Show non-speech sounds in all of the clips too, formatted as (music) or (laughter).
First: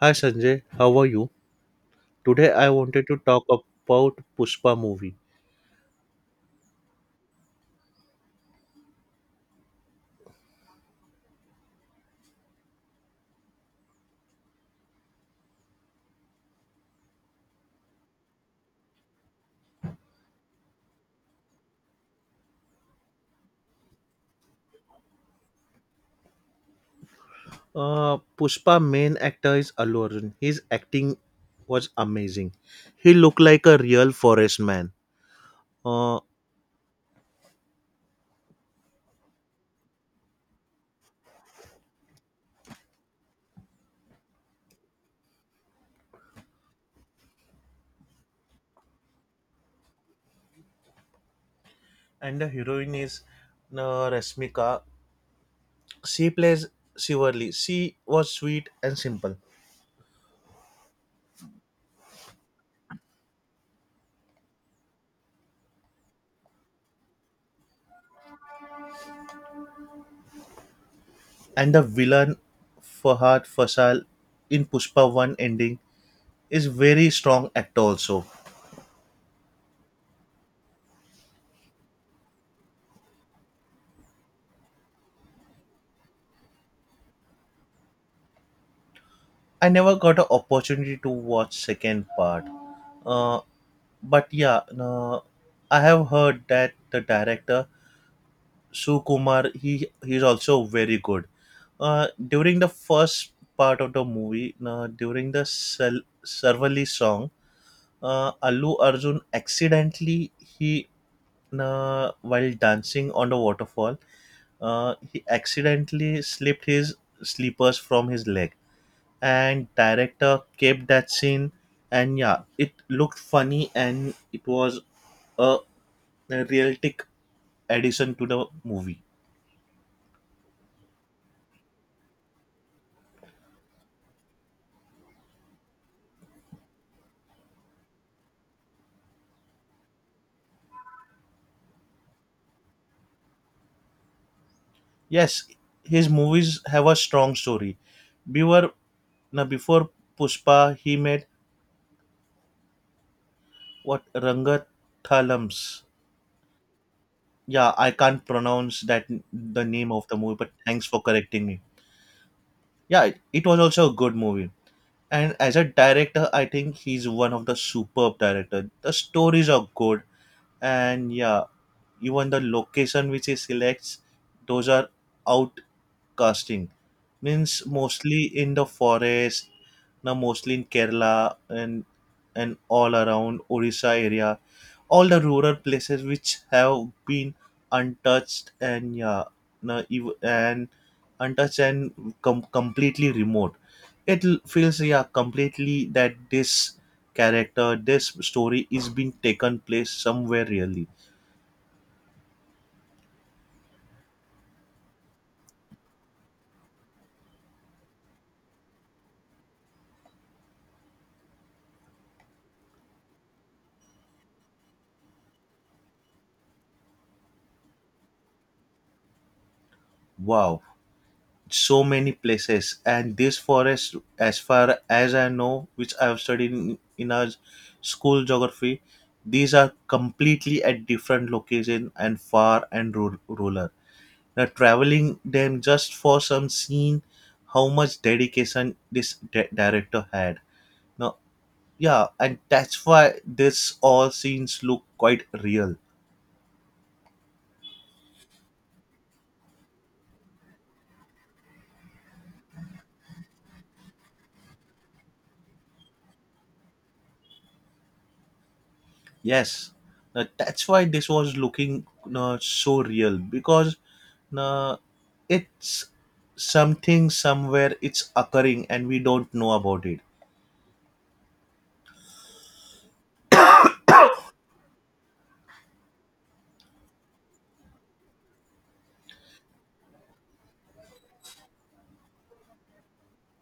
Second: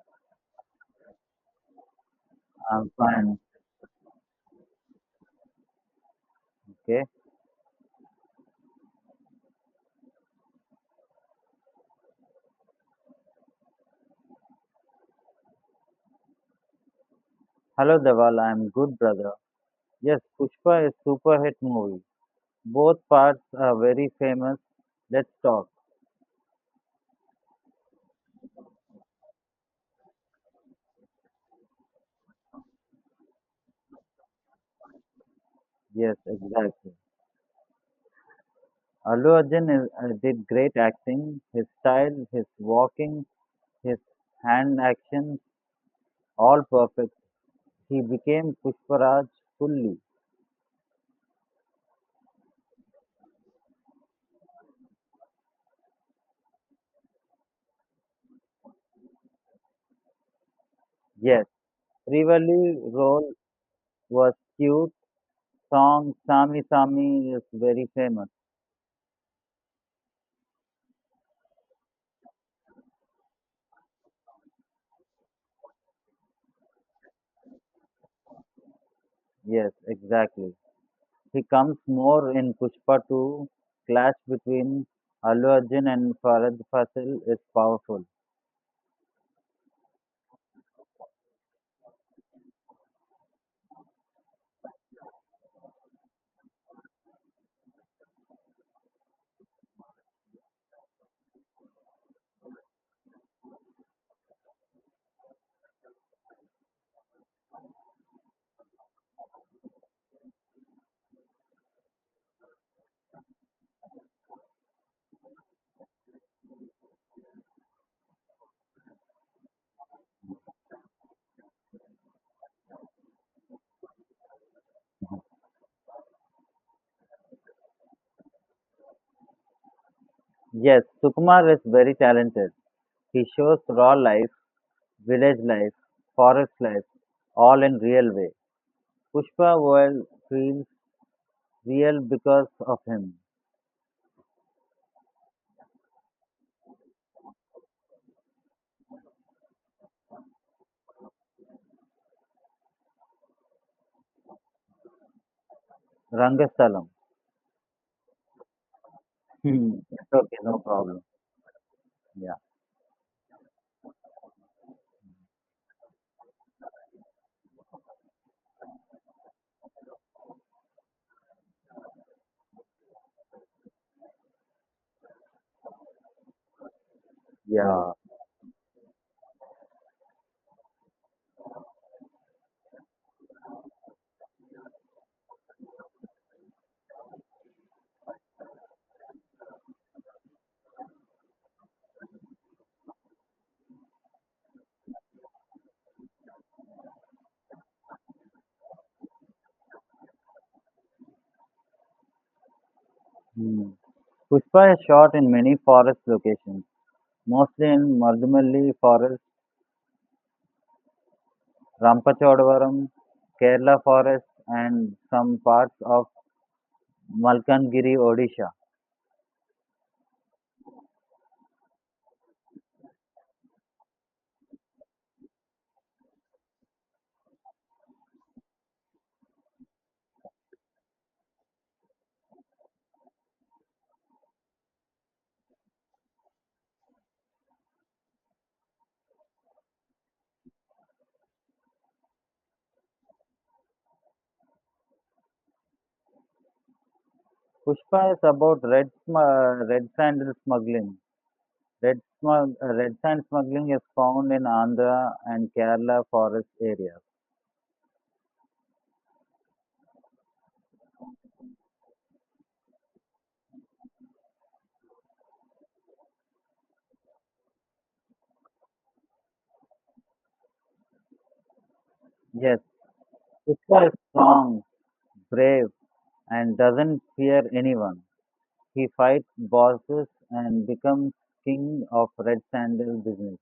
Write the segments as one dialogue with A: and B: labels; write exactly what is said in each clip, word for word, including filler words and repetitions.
A: Hi Sanjay, how are you? Today I
B: I'm
A: wanted to
B: fine.
A: talk about Pushpa movie.
B: Okay. Hello, Deval. I'm good, brother. Yes, Pushpa is super hit movie. Both parts are very famous. Let's talk.
A: Uh, Pushpa main actor is Allu Arjun. His acting was amazing. He looked like a real forest man.
B: Yes,
A: Uh,
B: exactly. Allu Arjun is, uh, did great acting. His style, his walking, his hand actions, all perfect. He became Pushparaj fully.
A: and the heroine is uh, Rasmika. She plays Shivarli. She was sweet and simple.
B: Yes, Trivali role was cute. Song Sami Sami is very famous.
A: And the villain Fahad Fasal in Pushpa one ending is very strong actor also.
B: Yes, exactly. He comes more in Pushpa two. Clash between Allu Arjun and Farhad Fasil is powerful.
A: I never got an opportunity to watch second part. Uh, but yeah, no, I have heard that the director Sukumar he he's also very good. Uh, during the first part of the movie, no, during the Sel- Sarvali song, uh, Allu Arjun accidentally he no, while dancing on the waterfall, uh, he accidentally slipped his slippers from his leg, and director kept that scene, and yeah, it looked funny, and it was a realistic addition to the movie.
B: Yes, Sukumar is very talented. He shows raw life, village life, forest life, all in real way. Pushpa world feels real because of him.
A: Yes, his movies have a strong story. Before, now Before Pushpa, he made what, Rangathalams?
B: Rangasalam.
A: Yeah, I can't pronounce that, the
B: Hmm.
A: name of
B: It's
A: the movie,
B: okay,
A: but
B: no
A: thanks for
B: problem.
A: correcting me.
B: Yeah.
A: Yeah, it, it was also a good movie, and as a director, I think he's one of the superb director the stories are good, and yeah, even the location which he selects, those are outcasting, means
B: Yeah.
A: mostly in the forest. Now mostly in Kerala, and and all around Orissa area, all the rural places which have been untouched. And yeah, now ev- and untouched and com- completely remote. It l- feels, yeah, completely that this character, this story is being taken place somewhere really.
B: Hmm. Pushpa is shot in many forest locations, mostly in Mardumalli forest Ramachodavaram, Kerala Forest and some parts of Malkangiri, Odisha.
A: Wow, so many places. And this forest, as far as I know, which I have studied in, in our school geography, these are completely at different location and far and ru- rural. Now traveling them just for some scene, how much dedication this di- director had. Now yeah, and that's why this all scenes look quite real.
B: Pushpa is about red, sm- uh, red sandal smuggling. Red, smug, uh, red sand smuggling is found in Andhra and Kerala forest areas.
A: Yes, uh, that's why this was looking uh, so real because uh, it's something somewhere it's occurring and we don't know about it.
B: Yes, Pushpa is strong, brave, and doesn't fear anyone. He fights bosses and becomes king of red sandal business.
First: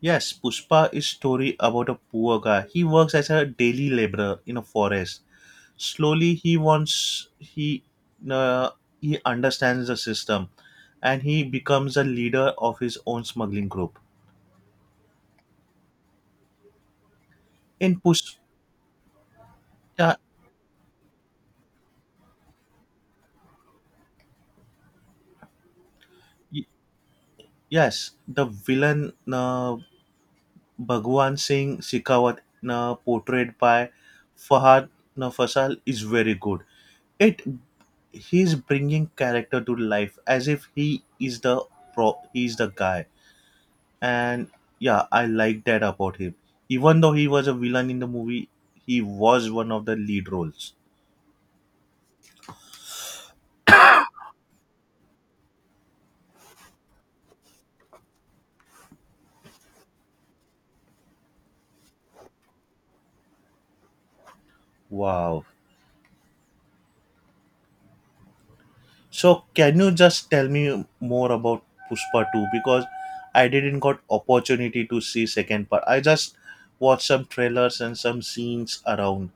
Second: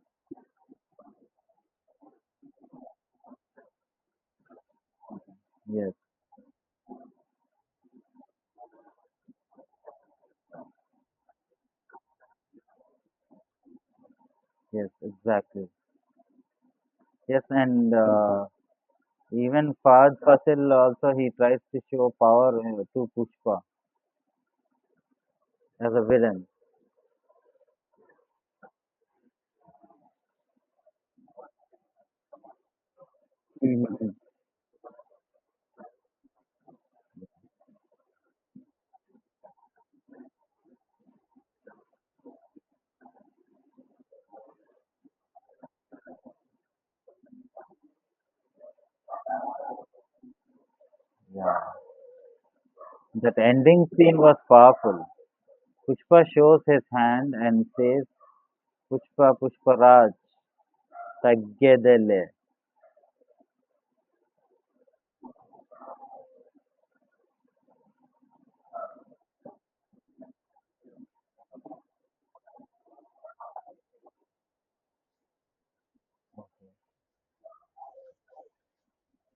A: Yes, Pushpa is story about a poor guy. He works as a daily laborer in a forest.
B: Yes,
A: Slowly, he wants he uh, he understands the system, and he becomes a leader of his own smuggling group.
B: yes, exactly. Yes, and
A: In Pushpa,
B: uh, even Fahad Fasil also he tries to show power uh, to Pushpa as a villain.
A: yes, the villain, uh, Bhagwan Singh Shekhawat na, portrayed by
B: Mhm.
A: Fahad na Fasal, is very good. It He's bringing character to life as if he is the pro he's the guy. And yeah, I like that about him. Even though he was a villain in the movie, he was one of the lead roles.
B: That ending scene was powerful. Pushpa shows his hand and says, Pushpa Pushpa Raj, Taggedele.
A: Wow. So can you just tell me more about Pushpa two, because I didn't got opportunity to see second part. I just watched some trailers and some scenes around.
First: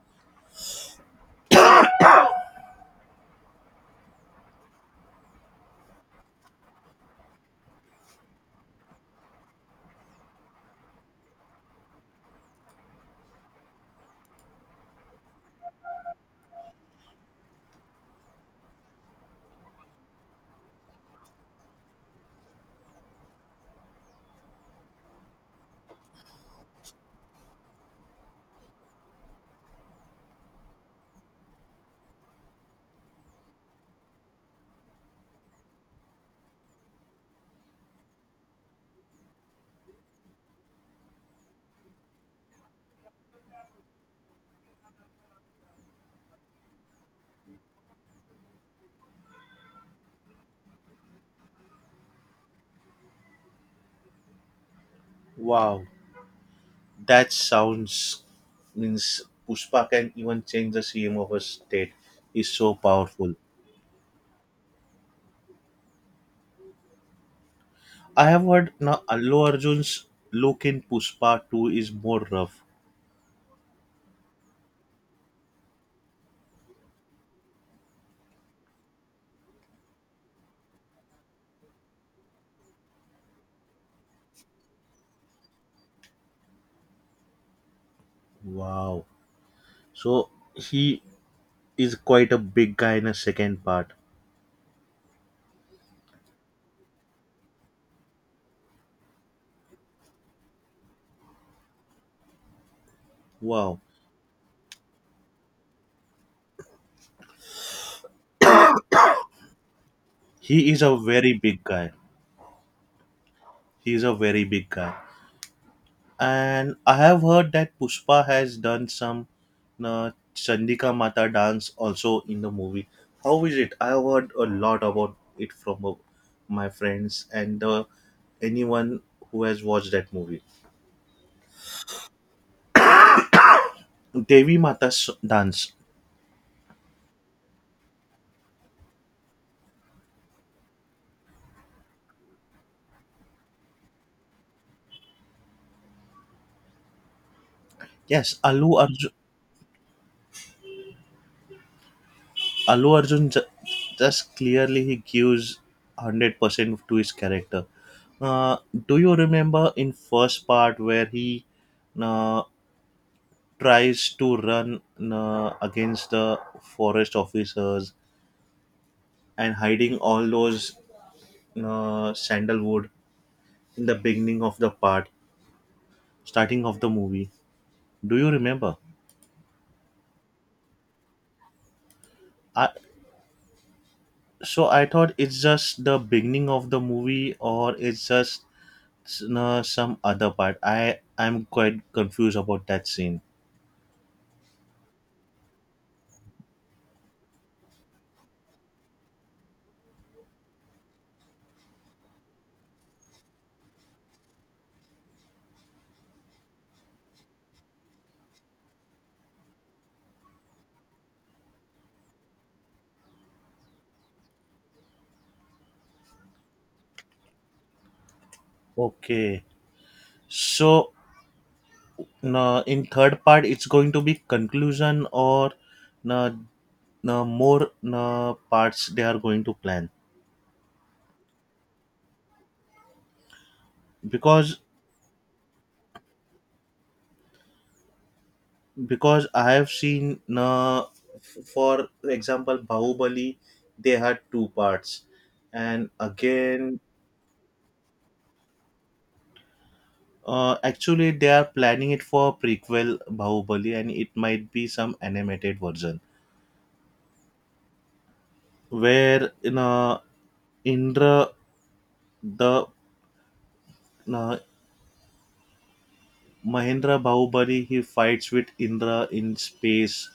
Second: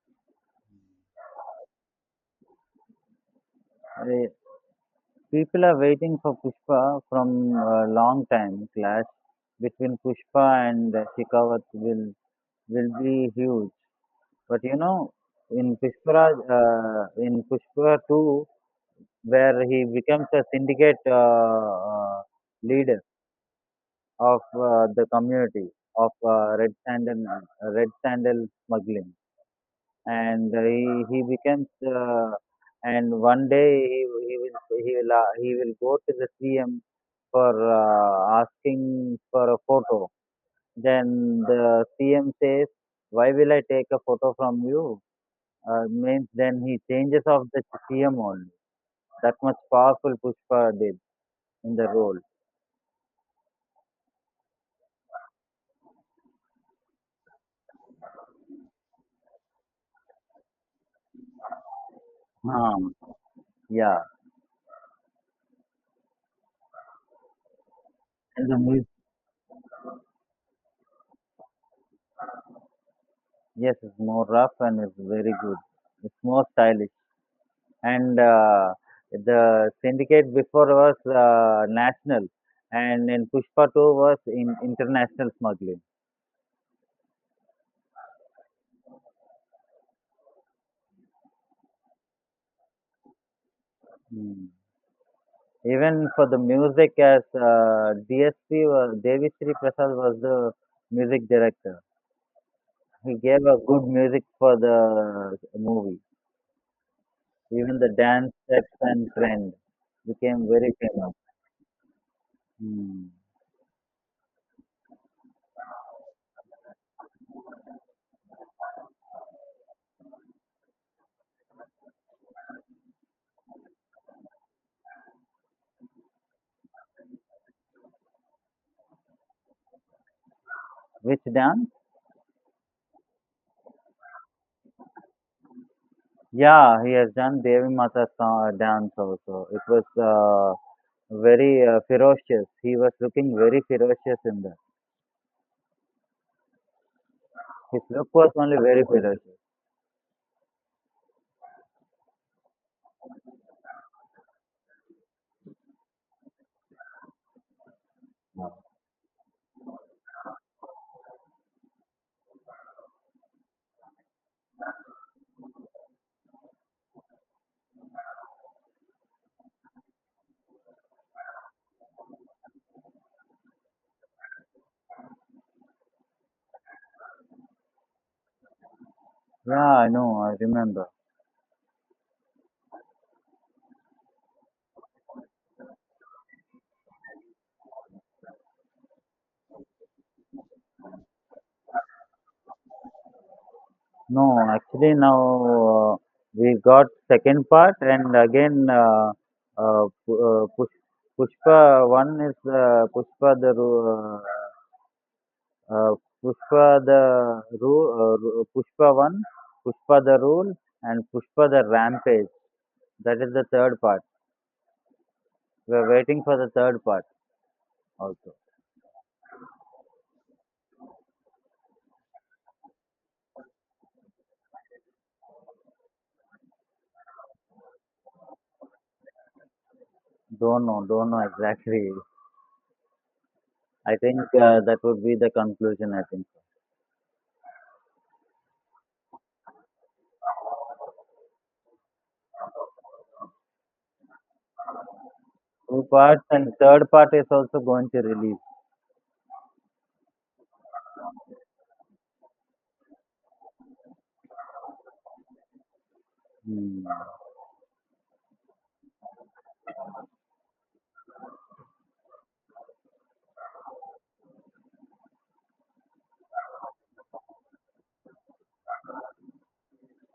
B: Uh, People are waiting for Pushpa from a long time. Clash between Pushpa and uh, Shikavat will will be huge. But you know, in Pushpa, uh, in Pushpa two, where he becomes a syndicate uh, uh, leader of uh, the community of uh, red sandal red sandal smuggling and he he becomes uh, and one day he, he will he will uh, he will go to the CM for uh, asking for a photo. Then the CM says, why will I take a photo from you? Uh, means then he changes of the CM only. That much powerful Pushpa did in the role.
A: Wow, that sounds, means, Pushpa can even change the C M of a state. Is so
B: Um,
A: powerful.
B: yeah,
A: I have
B: and the
A: heard
B: music,
A: now Allu Arjun's look in Pushpa two is more rough.
B: yes, it's more rough and it's very good. It's more stylish. And uh, the syndicate before was uh, national, and in Pushpa two was in international smuggling.
A: Wow. So he is quite a big guy in a second part.
B: Mm. Even for the music, as uh, D S P, was, Devi Sri Prasad was the music director. He gave a
A: Wow.
B: good music for the movie. Even the dance steps and trend became
A: He
B: very
A: is a
B: famous.
A: very big guy.
B: Mm.
A: He's a very big guy. And I have heard that Pushpa has done some uh, Chandika Mata dance also in the movie. How is it? I have heard a lot about it from uh, my friends and uh, anyone who has watched that movie.
B: Which dance?
A: Devi Mata's dance.
B: Yeah, he has done Devi Mata song, dance also. It was uh, very uh, ferocious. He was looking very ferocious in that. His look was
A: Yes,
B: only
A: Alu
B: very
A: Arjun,
B: ferocious.
A: Alu Arjun ju- just clearly he gives one hundred percent to his character. Uh, do you remember in first part where he uh, tries to run uh, against the forest officers and hiding all those uh, sandalwood in the beginning of the part, starting of the movie, do you remember?
B: Yeah, I know, I remember.
A: I so I thought it's just the beginning of the movie or it's just uh, some other part i i'm quite confused about that scene.
B: No, actually now uh, we got second part and again uh, uh, Pu- uh, Push- Pushpa one is uh, Pushpa the Ru- uh, uh, Pushpa the Rule, uh, Ru- Pushpa one, Pushpa the Rule, and Pushpa the Rampage. That is the third part. We're waiting for the third part also.
A: Okay, so uh, in third part, it's going to be conclusion, or uh, uh, more uh, parts they are going to plan?
B: Don't know, don't know exactly. I think
A: Because
B: uh, that would be the conclusion. I think
A: because I have seen, uh, f- for example, Bahubali, they had two parts,
B: two
A: and
B: parts and
A: again,
B: third part is also going to release.
A: uh, actually they are planning it for prequel Bahubali, and it might be some animated version
B: Hmm.
A: where uh, Indra the uh, Mahendra Bahubali, he fights with Indra in space,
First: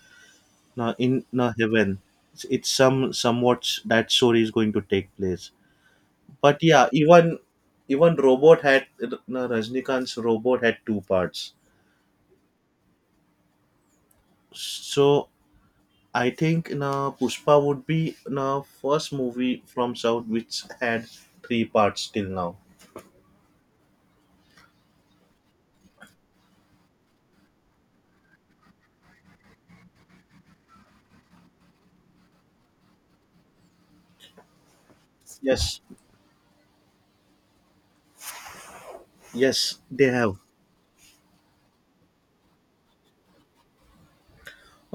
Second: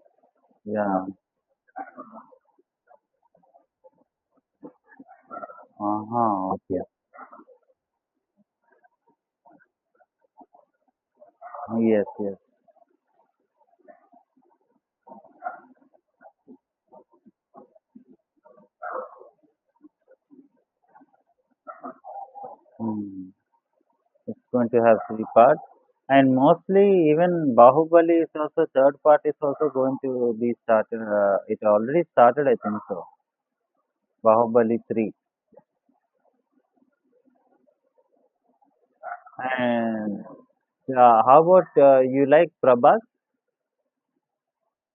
A: now
B: Yeah.
A: in now heaven. It's, it's some, somewhat, that story is going to take place.
B: Uh huh.
A: But
B: Okay.
A: yeah, even even Robot had, now Rajnikant's Robot had two parts.
B: Yes. Yes.
A: So I think now Pushpa would be now first movie from South which had three parts till now.
B: Hmm. It's going to have three parts, and mostly even Bahubali is also third part is also going to be started. Uh, it already started, I think so. Bahubali three
A: Yes, yes, they
B: and.
A: have.
B: Yeah, how about uh, you like Prabhas?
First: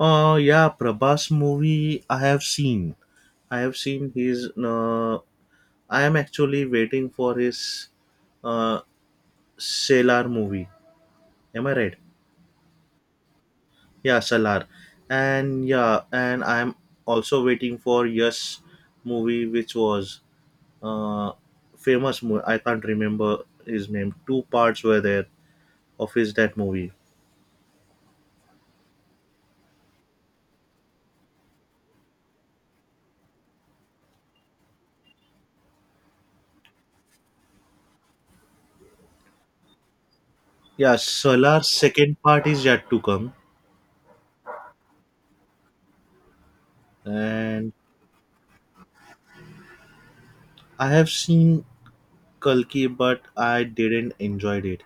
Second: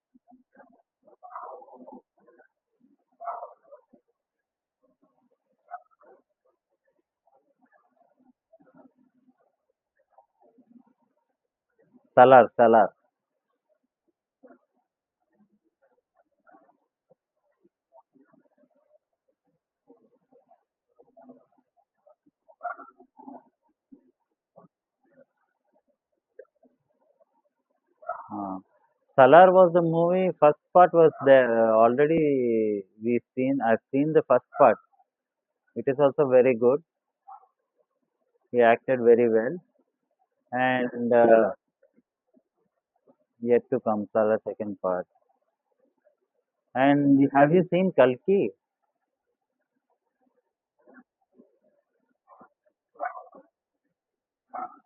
A: uh Yeah, Prabhas movie I have seen. I have seen his uh, I am actually waiting for his uh sailor movie. Am I right?
B: Salar, Salar.
A: Yeah, Salar. And yeah, and I'm also waiting for Yes movie, which was uh famous movie. I can't remember his name. Two parts were there of his that movie.
B: Uh, Salar was the movie. First part was there uh, already. We seen. I've seen the first part. It is also very good. He acted very well,
A: Yeah,
B: and uh,
A: Salar's second part is yet to come,
B: yet to come Salar second part. And have you
A: and
B: seen Kalki?
A: I have seen Kalki, but I didn't enjoyed it.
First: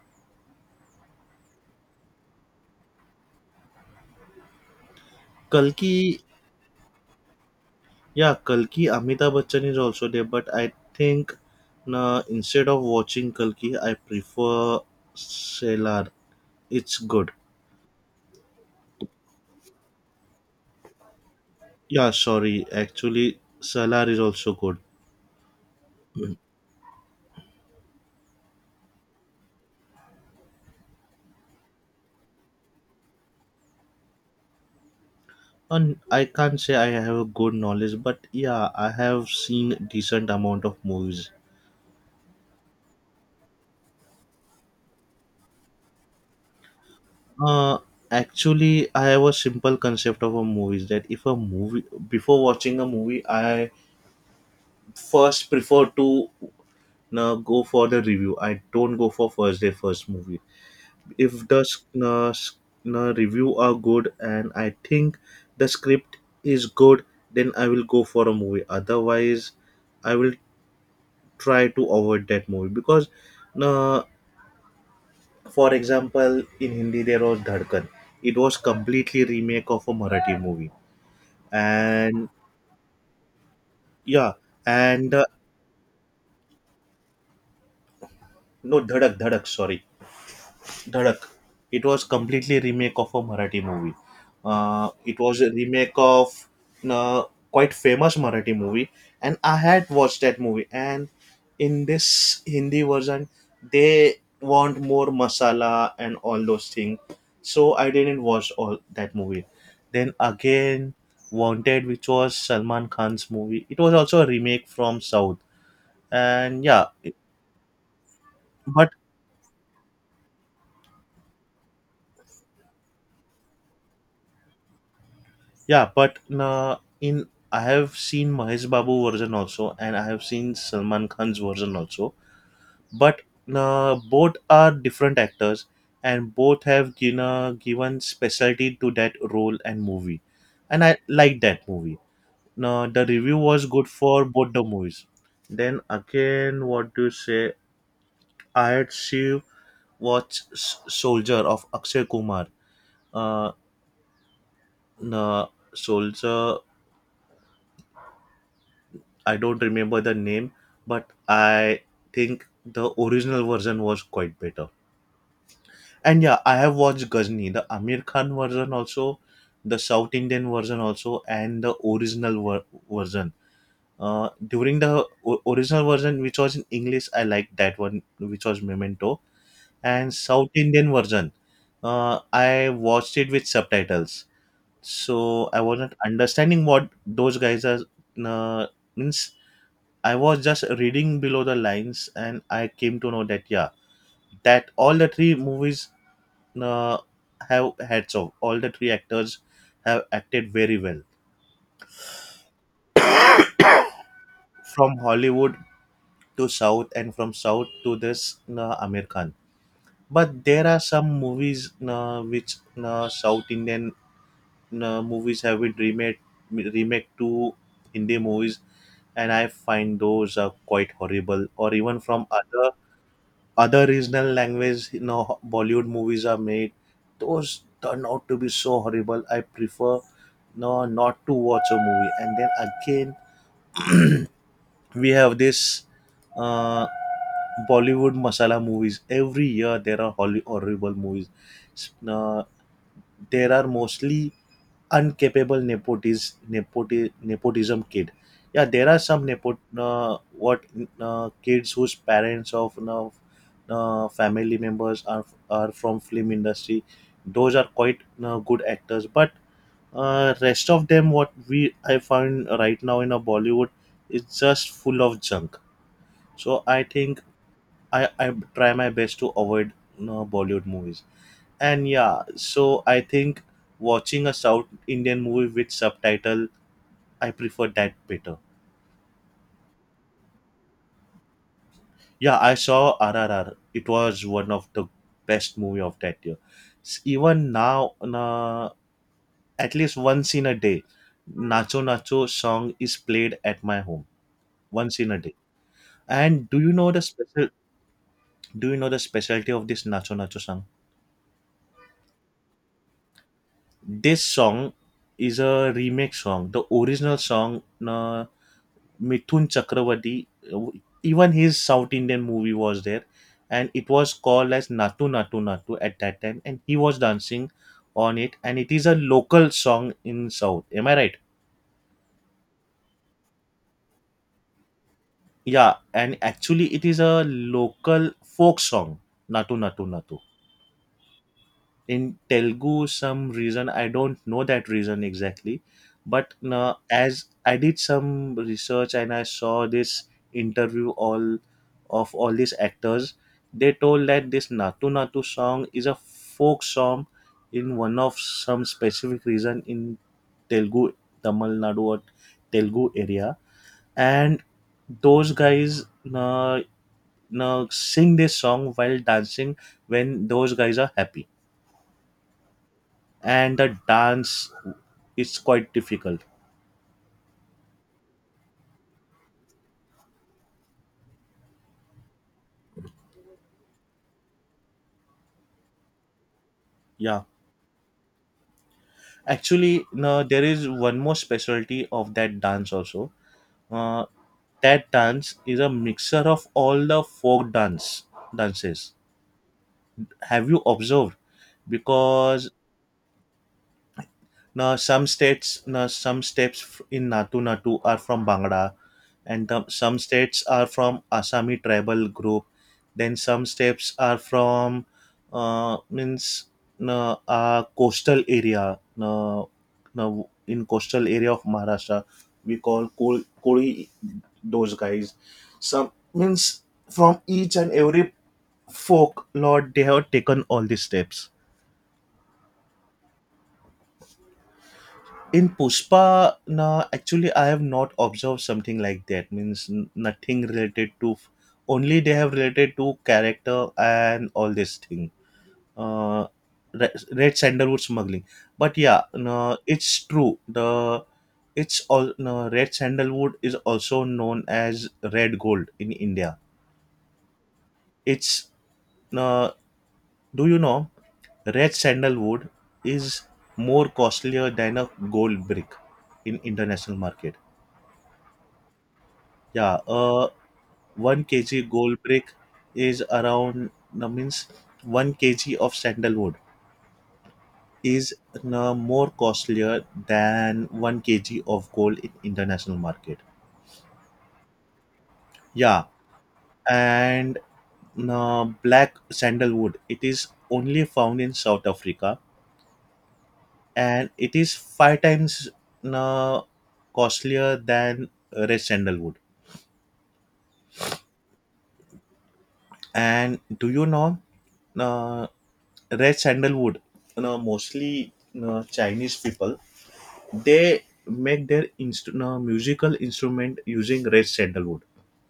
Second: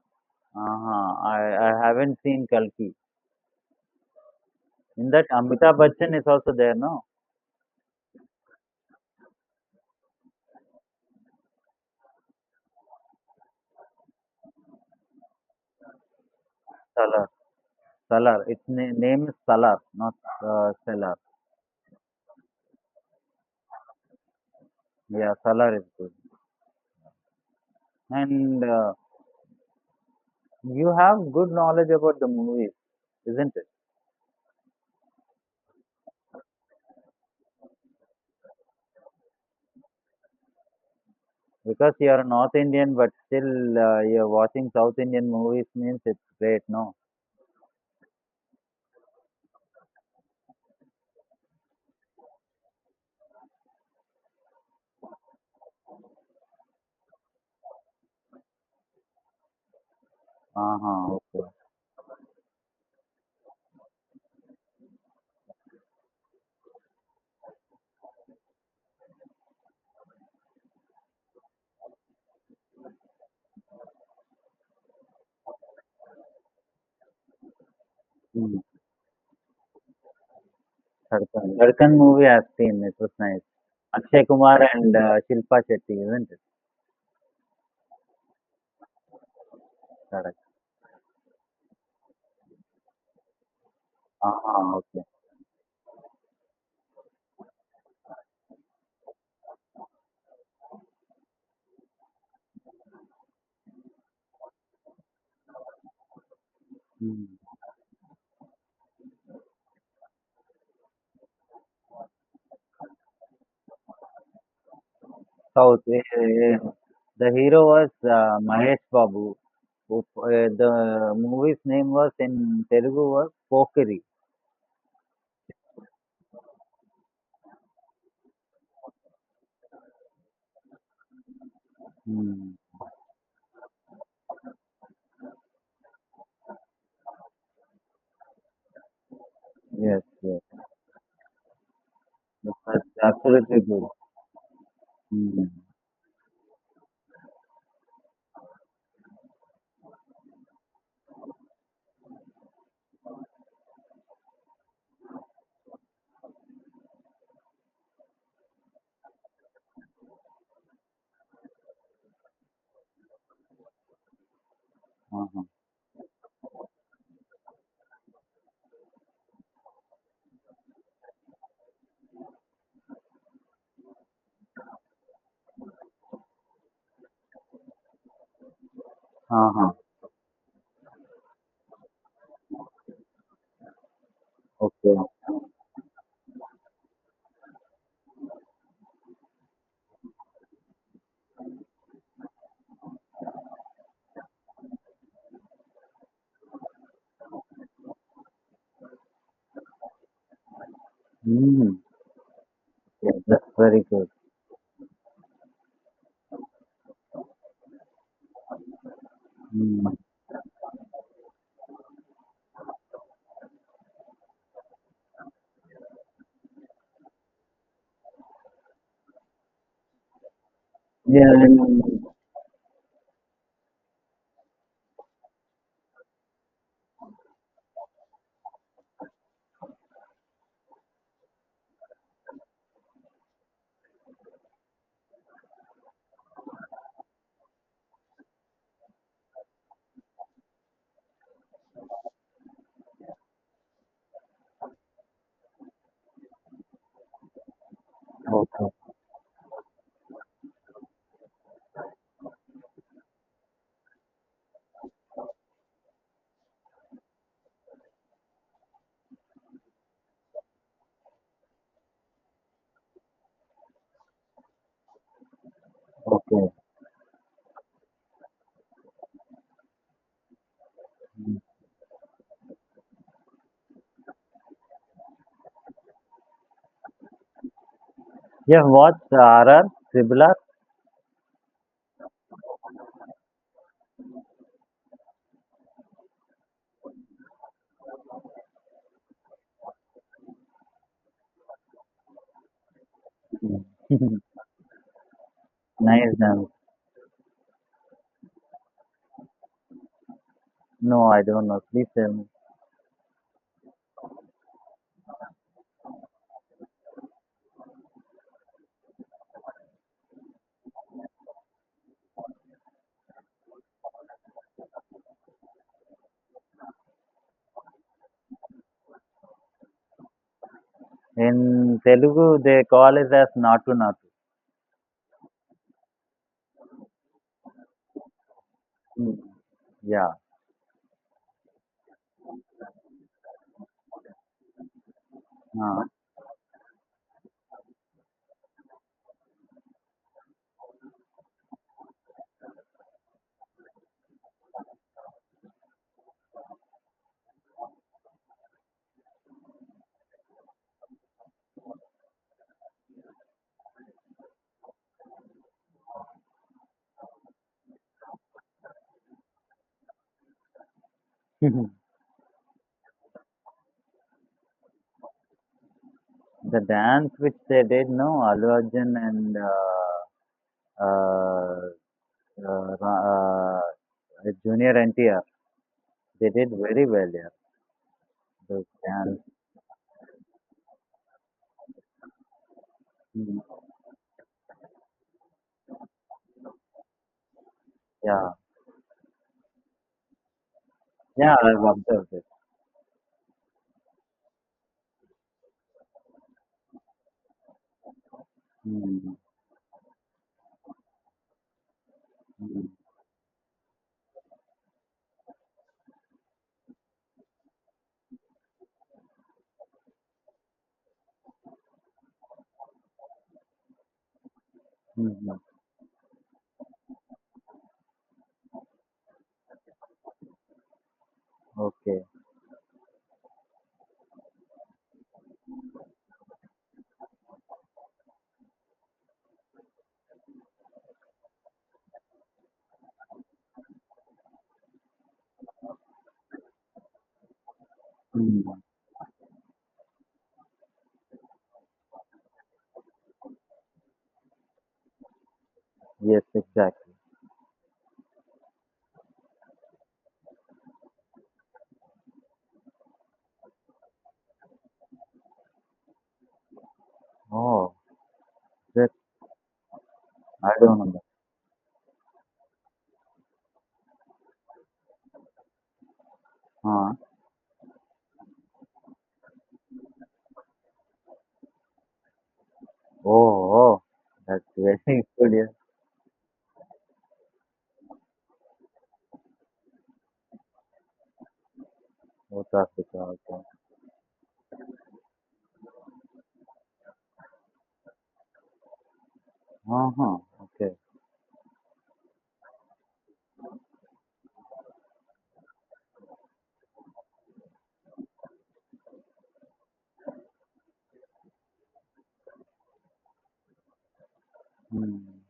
B: Uh-huh. I I haven't seen Kalki. In that Amitabh
A: Kalki,
B: Bachchan is also there, no?
A: yeah, Kalki. Amitabh Bachchan is also there, but I think, na, instead of watching Kalki, I prefer Salar. It's
B: Salar,
A: good.
B: Salar. Its na- name is Salar, not uh, Salar.
A: Yeah, sorry. Actually, Salar is also good.
B: Yeah, Salar is good. And uh, you have good knowledge about the movie, isn't it?
A: And I can't say I have a good knowledge, but yeah, I have seen decent amount of movies.
B: Because you are North Indian, but still uh, you're watching South Indian movies means it's great, no?
A: Uh, actually, I have a simple concept of a movie is that if a movie, before watching a movie, I first prefer to uh, go for the review. I don't go for first day first movie.
B: Uh-huh,
A: if
B: okay.
A: the s- uh, s- uh, review are good and I think the script is good, then I will go for a movie. Otherwise, I will try to avoid that movie because, uh, for example, in Hindi there was Dhadkan. It was
B: Hmm.
A: completely remake of a Marathi movie,
B: Dharkan. Dharkan movie
A: and
B: I've seen. It was nice. Akshay
A: yeah,
B: Kumar and
A: and
B: uh,
A: uh,
B: Shilpa Shetty, isn't it?
A: no Dhadak Dhadak. Sorry,
B: Correct.
A: Dhadak. It was completely remake of a Marathi movie.
B: Uh-huh,
A: Uh,
B: okay.
A: it was a remake of uh, quite famous Marathi movie, and I had watched that movie. And in this Hindi version, they want more masala and all those things.
B: Hmm.
A: So I didn't watch all that movie. Then again, Wanted, which was Salman Khan's movie. It was also a remake from South,
B: South. Eh, eh, eh.
A: and yeah,
B: The hero was uh, Mahesh
A: but
B: Babu. Who- eh, The movie's name was in Telugu was Pokari.
A: yeah, but nah, in I have seen Mahesh Babu version also, and I have seen Salman Khan's version also.
B: Hmm.
A: But nah, both are different actors, and both have given given specialty to that role and
B: Yes,
A: movie,
B: yes.
A: and I like that movie. Nah,
B: That's
A: the review
B: absolutely
A: was good
B: good.
A: for both the movies.
B: Hmm.
A: Then again, what do you say? I had see watch S- Soldier of Akshay Kumar. Uh, nah, Soldier, I don't remember the name, but I think the original version was quite better.
B: Uh-huh.
A: And yeah, I have watched Ghazni, the Amir Khan version also, the South Indian version also, and the original ver- version. Uh, during the o- original version, which was in English, I liked that one, which was Memento,
B: Uh-huh.
A: and South Indian version. Uh, I watched it with subtitles,
B: Okay.
A: so I wasn't understanding what those guys are, uh, means I was just reading below the lines, and I came to know that yeah, that all the three movies uh, have heads off. All the three actors have acted very well,
B: Mm. Yeah, that's very good.
A: from Hollywood to South, and from South to this uh, Amir Khan.
B: Mm.
A: But there are some movies, uh, which uh, South Indian uh, movies have been remade remake to Hindi movies, and I find those are quite
B: Yeah,
A: horrible.
B: and
A: Or even from other other regional language, you know, Bollywood movies are made, those turn out to be so horrible. I prefer, no not to watch a movie. And then again, we have this uh, Bollywood masala movies. Every year there are hol- horrible movies. S- uh, there are mostly uncapable nepotis, nepoti, nepotism kid. Yeah,
B: okay.
A: there are some nepot uh, what uh, kids whose parents of, you know, uh, family members are are from film industry. Those are quite uh, good actors, but uh, rest of them, what we I find right now in a Bollywood is just full of junk.
B: Okay.
A: So I think I I try my best to avoid uh, Bollywood movies. And yeah, so I think watching a South Indian movie with subtitle, I prefer that better.
B: You have watched R R, Tribular?
A: Yeah, I saw R R R. It was one of the best movie of that year. S- Even now, na, at least once in a day, Nacho Nacho song is played at my home
B: Mm. (laughs)
A: once in a day.
B: Nice.
A: And
B: Dance.
A: do you know the special? Do you know the specialty of this Nacho Nacho song?
B: No, I don't know. Please tell me.
A: This song is a remake song. The original song, na, Mithun Chakravarti. Uh, Even his South Indian movie was there, and it was called as Natu Natu Natu at that time, and he was dancing on it, and it is a local song in South. Am I right?
B: In Telugu, they call it as Natu Natu.
A: Yeah, and actually it is a local folk song,
B: Mm.
A: Natu Natu
B: Yeah.
A: Natu. In Telugu some reason I don't know that reason exactly
B: Uh,
A: but uh, as I did some research and I saw this interview all of all these actors they told that this Natu Natu song is a folk song in one of some specific reason in Telugu Tamil Nadu or Telugu area and those guys uh, uh, sing this song while dancing when those guys are happy
B: (laughs)
A: and the dance is quite difficult.
B: the dance which they did, no, Allu Arjun and uh, uh, uh, Ra- uh, Junior N T R, they did very well.
A: Yeah,
B: Yeah, the dance.
A: actually, no, there is one more specialty of that dance also.
B: Mm.
A: Uh, that dance is a mixture of all the folk dance
B: Yeah.
A: dances. Have you observed?
B: Yeah, I've observed it.
A: Because now, some states, now some steps f- in Natu Natu are from Bangla,
B: Mm,
A: and the- some states are from Assami tribal group.
B: mm,
A: Then some steps are from uh, means uh, uh, coastal area. Uh, now in coastal area of Maharashtra, we call Kol- Koli those
B: mm,
A: guys.
B: mm.
A: Some means from each and every folk lord they have taken all these steps.
B: Okay.
A: In Pushpa, na actually I have not observed something like that. Means n- nothing related to. Only they have related to character and all this thing. Uh, re- Red sandalwood smuggling.
B: Mm,
A: But yeah, no, it's true. The it's all no, red sandalwood is also known as red gold in
B: yes,
A: India.
B: exactly.
A: It's no, do you know red sandalwood is more costlier than a gold brick in international market?
B: Oh, that
A: Yeah, uh,
B: I don't know
A: one kg gold brick is around uh, means one kg of sandalwood
B: that. Uh,
A: is uh, more costlier than one kg of gold in international market.
B: oh, oh, that's very (laughs) good. Yes,
A: Yeah, and uh, black sandalwood, it is only found in South Africa,
B: South Africa. Okay.
A: and it is five times uh, costlier than red sandalwood.
B: Uh-huh. Okay.
A: And do you know? uh, Red sandalwood, you know, mostly, you know, Chinese people, they make their inst- you know, musical instrument using red sandalwood,
B: Mm,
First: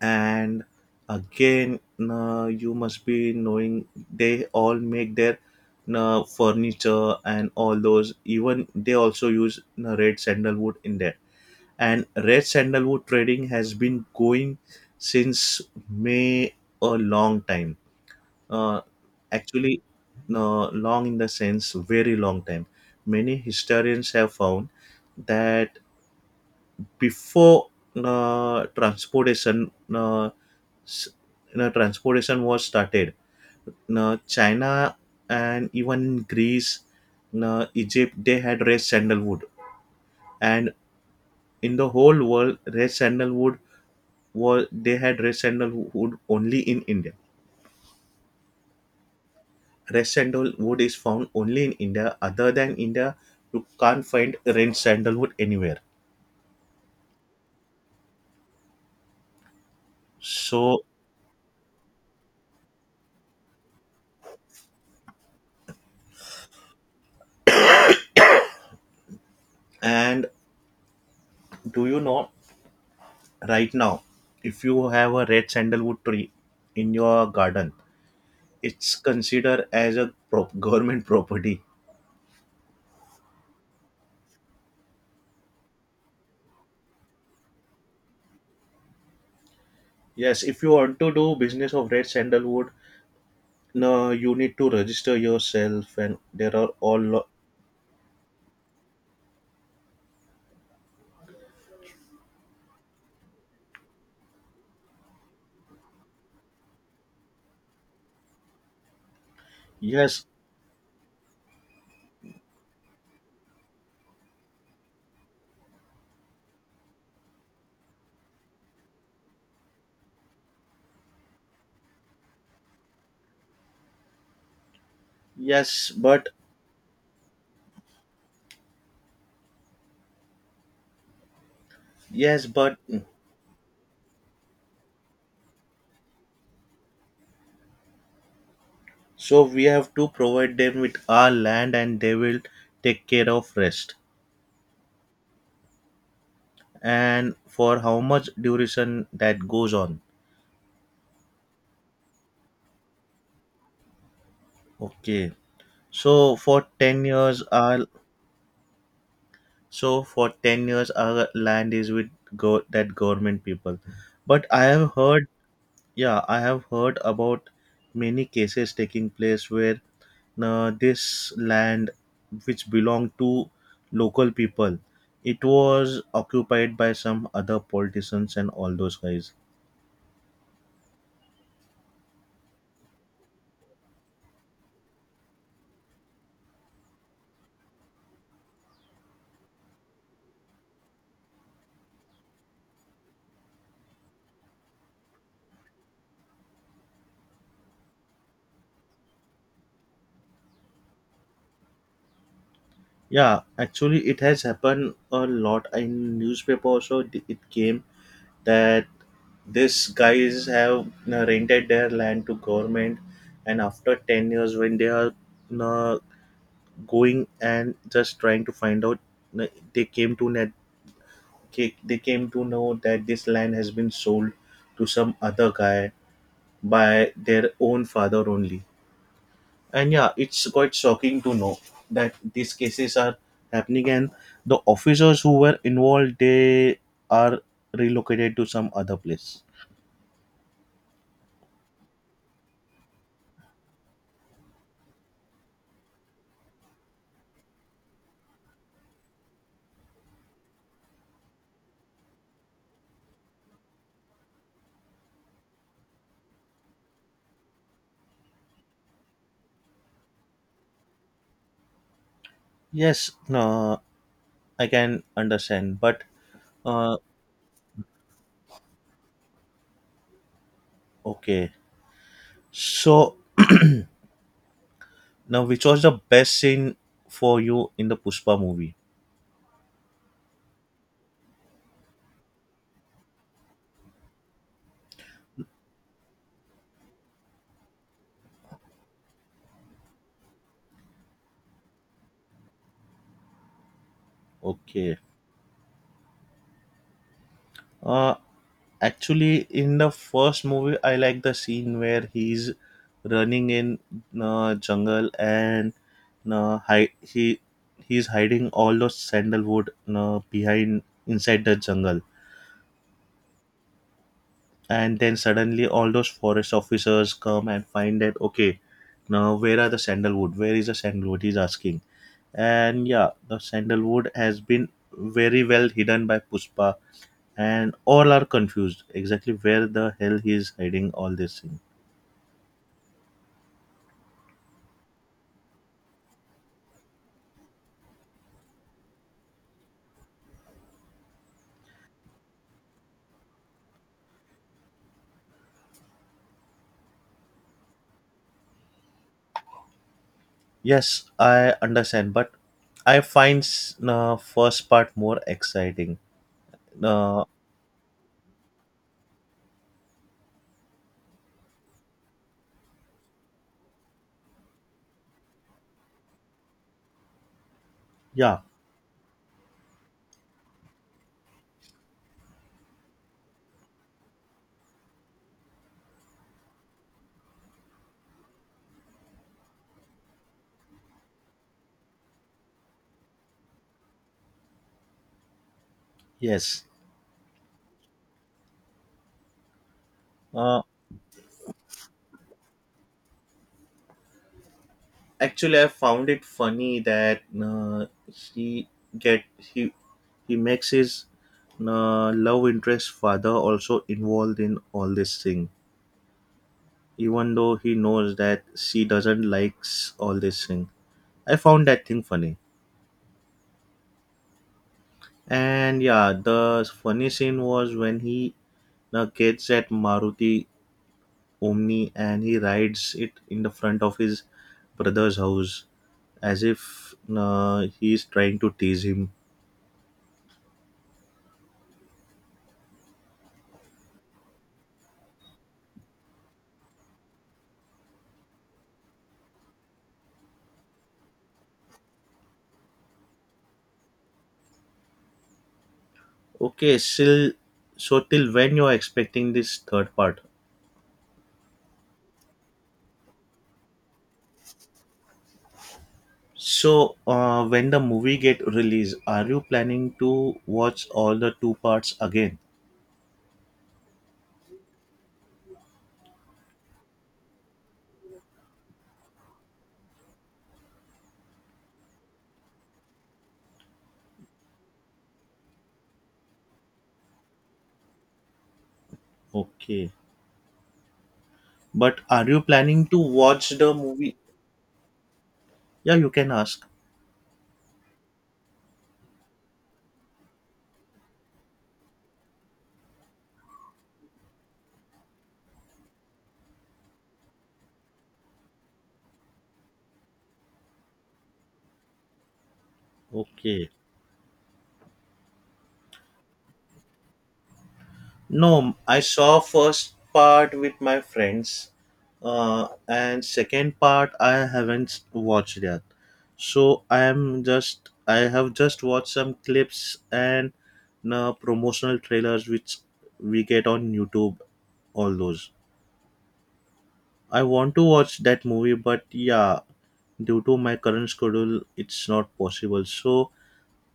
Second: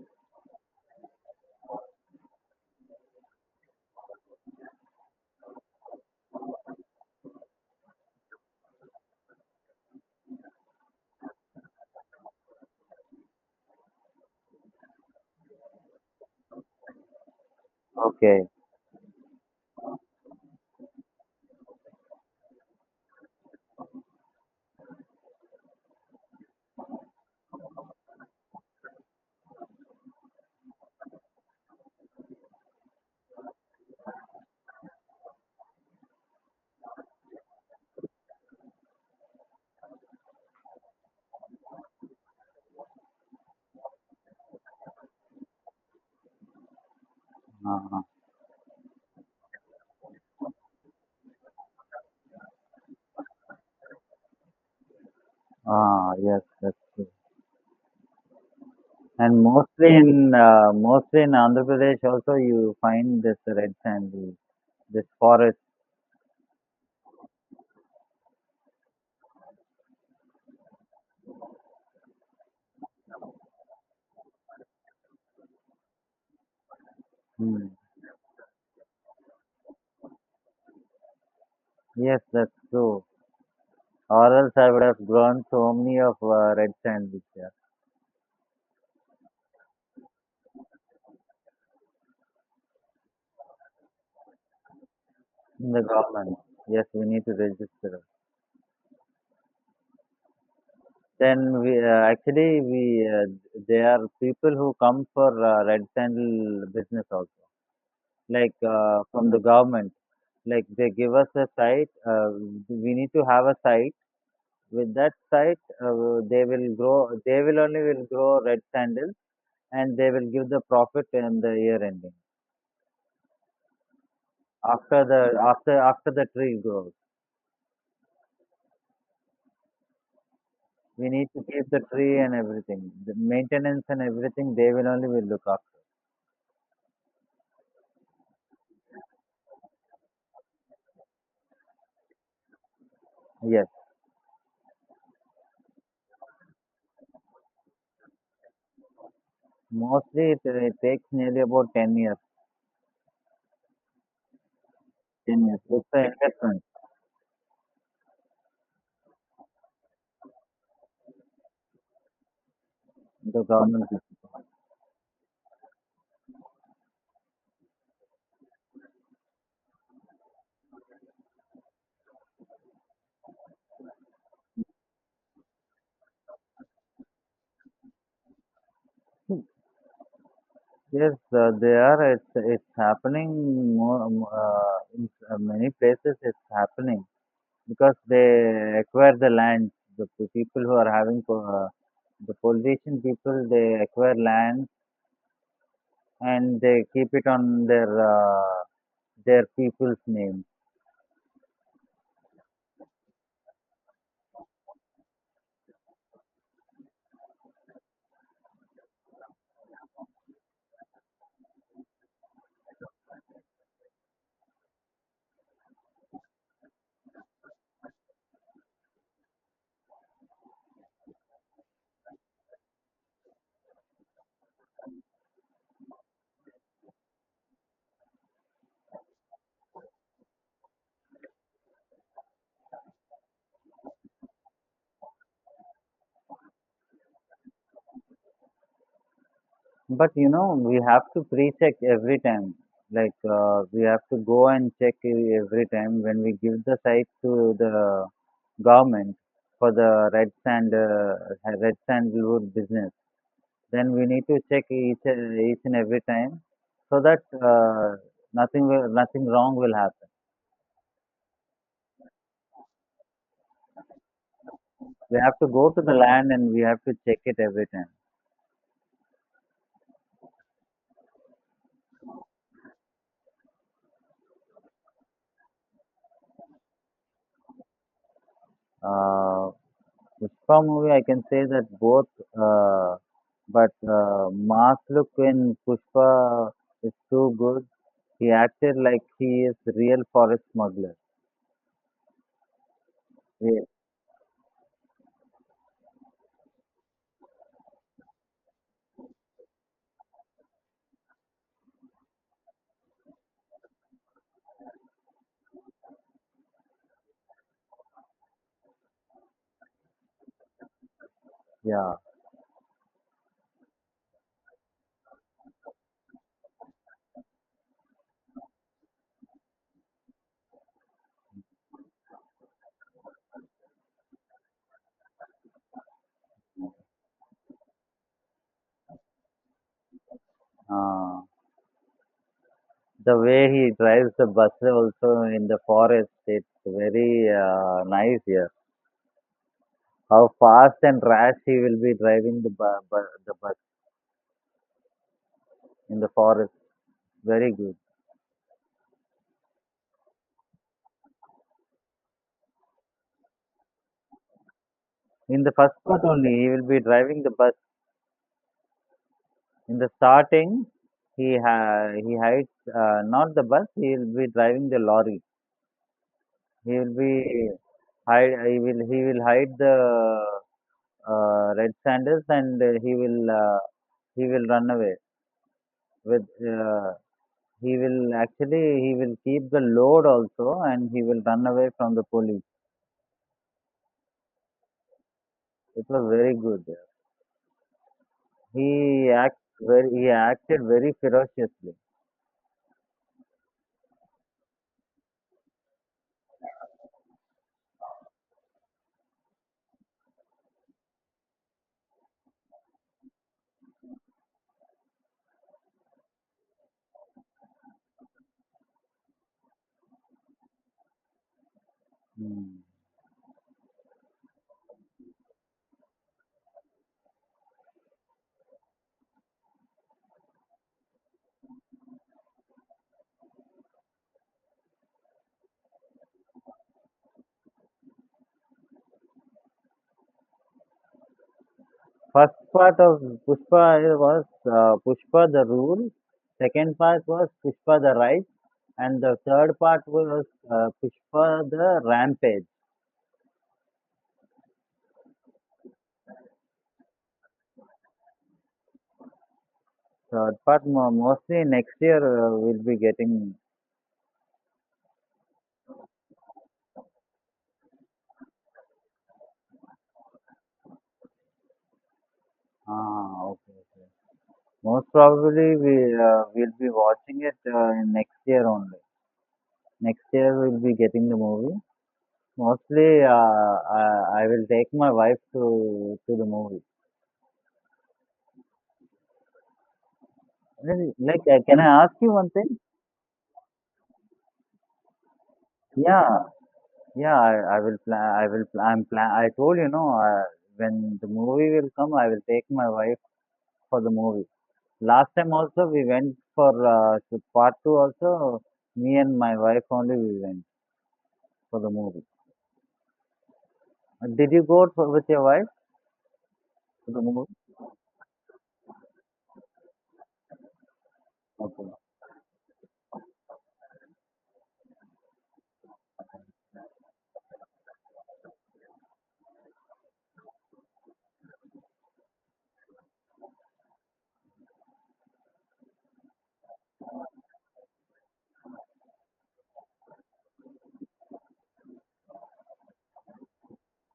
A: and again, you know, you must be knowing they all make their, you know, furniture and all those, even they also use, you know, red sandalwood in there, and red sandalwood trading has been going since may a long time.
B: okay.
A: uh, Actually no, long in the sense very long time, many historians have found that before uh, transportation uh, s- you transportation was started, uh, China and even Greece, uh, Egypt, they had red sandalwood, and in the whole world red sandalwood was they had red sandalwood only in India.
B: Uh-huh.
A: Red sandalwood is found only in India. Other than India, you can't find red sandalwood anywhere.
B: Ah, yes, that's true. And mostly in uh,
A: So,
B: mostly in Andhra Pradesh, also you find this red sand, this forest.
A: and do you know, right now, if you have a red sandalwood tree in your
B: Hmm.
A: garden, it's considered as a pro- (laughs) government property.
B: Yes, that's true. Or else I would have grown so many of uh, red sand beaches.
A: Yes, if you want to do business of red sandalwood, no, you need to register
B: In the
A: yourself, and
B: government.
A: there are
B: Yes,
A: all.
B: we need
A: Lo-
B: to register. Then we uh, actually we uh, there are people who come for uh, red sandal business also, like uh, from the government.
A: yes,
B: Like they give us a site. Uh, we need to have a site. With that site, uh, they will grow. They will only will grow red sandal, and they will give the profit in the year ending. After the After
A: yes,
B: after the
A: but
B: tree grows, we need to keep the tree and
A: yes, but
B: everything. The maintenance and everything, they will only will look after.
A: so we have to provide them with our land and they will take care of
B: Yes,
A: rest. And for how much duration that goes on.
B: mostly it, it takes nearly about ten years.
A: Okay.
B: ten years. It's an
A: So
B: investment,
A: for 10 years our so for ten years our land is with go- that
B: in
A: government
B: the
A: people.
B: government. is-
A: But I have heard, yeah, I have heard about many cases taking place where uh, this land which belonged to local people, it was occupied by some other politicians and all those guys.
B: Yes, uh, they are. It's, it's happening more, um, uh, in uh, many places. It's happening because they acquire the land. The p- people who are having po- uh, the politician people, they acquire land and they keep it on their uh, their people's name.
A: Yeah, actually it has happened a lot in newspaper also, th- it came that these guys have uh, rented their land to government, and after ten years when they are uh, going and just trying to find out, uh, they came to net ca- they came to know that this land has been sold to some other guy by their own father only. And yeah, it's quite shocking to know that these cases are happening, and the officers who were involved, they are relocated to some other place.
B: But you know, we have to pre-check every time. Like uh, we have to go and check e- every time when we give the site to the government for the red sand, uh, red sandalwood business. Then we need to check each and each and every time so that uh, nothing will, nothing wrong will happen.
A: Yes, no, I can
B: We have to go
A: understand,
B: to the
A: but
B: land and we have to
A: uh
B: check it every time.
A: okay, so now, which was the best scene for you in the Pushpa movie?
B: Uh, Pushpa movie, I can say that both, uh, but uh, Mass look in Pushpa is too good. He acted like he is real forest smuggler. Ye-
A: Okay. uh Actually, in the first movie, I like the scene where he's running in uh, jungle, and uh, hi- he he's hiding all those sandalwood uh, behind, inside the
B: Yeah.
A: jungle, and then suddenly all those forest officers come and find that, okay, now where are the sandalwood? Where is the sandalwood? He's asking, and yeah, the sandalwood has been very well hidden by Puspa, and all are confused exactly where the hell he is hiding all
B: Uh,
A: this thing.
B: the way he drives the bus also in the forest, it's very uh, nice here. How fast and rash he will be driving the, bu- bu- the bus in the forest. Very good.
A: Yes, I understand, but I find s- uh, first part more
B: In the first
A: exciting.
B: part only, he will be driving
A: Uh,
B: the bus. In the starting, he ha- he hides uh, not the bus. He will be driving the lorry. He will be
A: yeah,
B: hide. He will he will hide the uh, red sanders and uh, he will uh, he will run away with. Uh, he will actually he will keep the load also and he will run away from the police. It was very
A: yes.
B: good. He acts very he acted
A: Uh,
B: very ferociously.
A: Actually, I found it funny that uh, he get he he makes his uh, love interest father also involved in all this thing, even though he knows that she doesn't likes all this thing. I found that thing funny, and yeah, the funny scene was when he uh, gets at Maruti Omni and he rides it in the front of his brother's house as if uh, he is trying to tease him.
B: First part of Pushpa was uh, Pushpa the Rule, second part was Pushpa the Right, and the third part was uh, Pushpa the Rampage.
A: Okay, still, so till when you are expecting this third part?
B: Third part mo- mostly next year uh, we'll be getting.
A: So uh, when the movie get released, are you planning to watch all the two parts again?
B: Ah, okay. Most probably we uh, will be watching it uh, in next year only. Next year we'll be getting the movie. Mostly uh, uh, I will take my wife to to the movie.
A: Okay,
B: Really? Like, uh, can I ask
A: but
B: you
A: are
B: one
A: you
B: thing?
A: planning to watch the movie? Yeah, you
B: Yeah.
A: can ask.
B: Yeah, I, I will plan. I will. Pla- I'm plan. I told you, no. Uh, when the movie will come, I will take my wife for the movie. Last time also we went for uh, to part two. Also, me and my wife only we went for the movie.
A: Okay.
B: Uh, Did you go for, with your wife to the movie?
A: No, I saw first part with my
B: Okay.
A: friends, uh, and second part I haven't watched yet. So I am just I have just watched some clips and uh, promotional trailers which we get on YouTube. All those, I want to watch that movie, but yeah, due to my current schedule, it's not possible. So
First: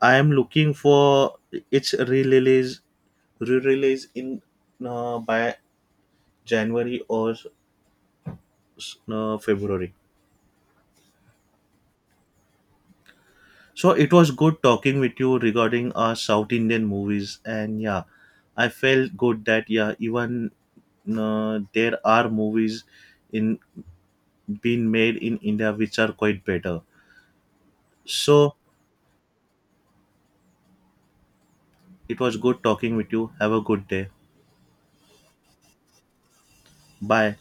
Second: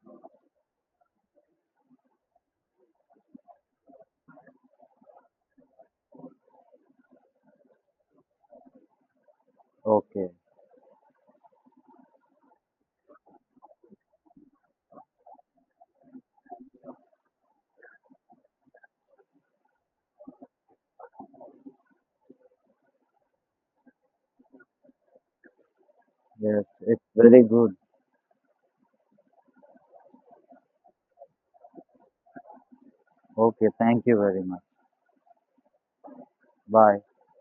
A: I am looking for its re-release re-release in uh, by January or uh, February.
B: Okay.
A: So it was good talking with you regarding our South Indian movies, and yeah, I felt good that yeah, even uh, there are movies in being made in India which are quite
B: Yes,
A: better.
B: it's very good.
A: So it was good talking with you. Have a
B: Okay.
A: good
B: Thank
A: day.
B: you very much. Bye.
A: Bye.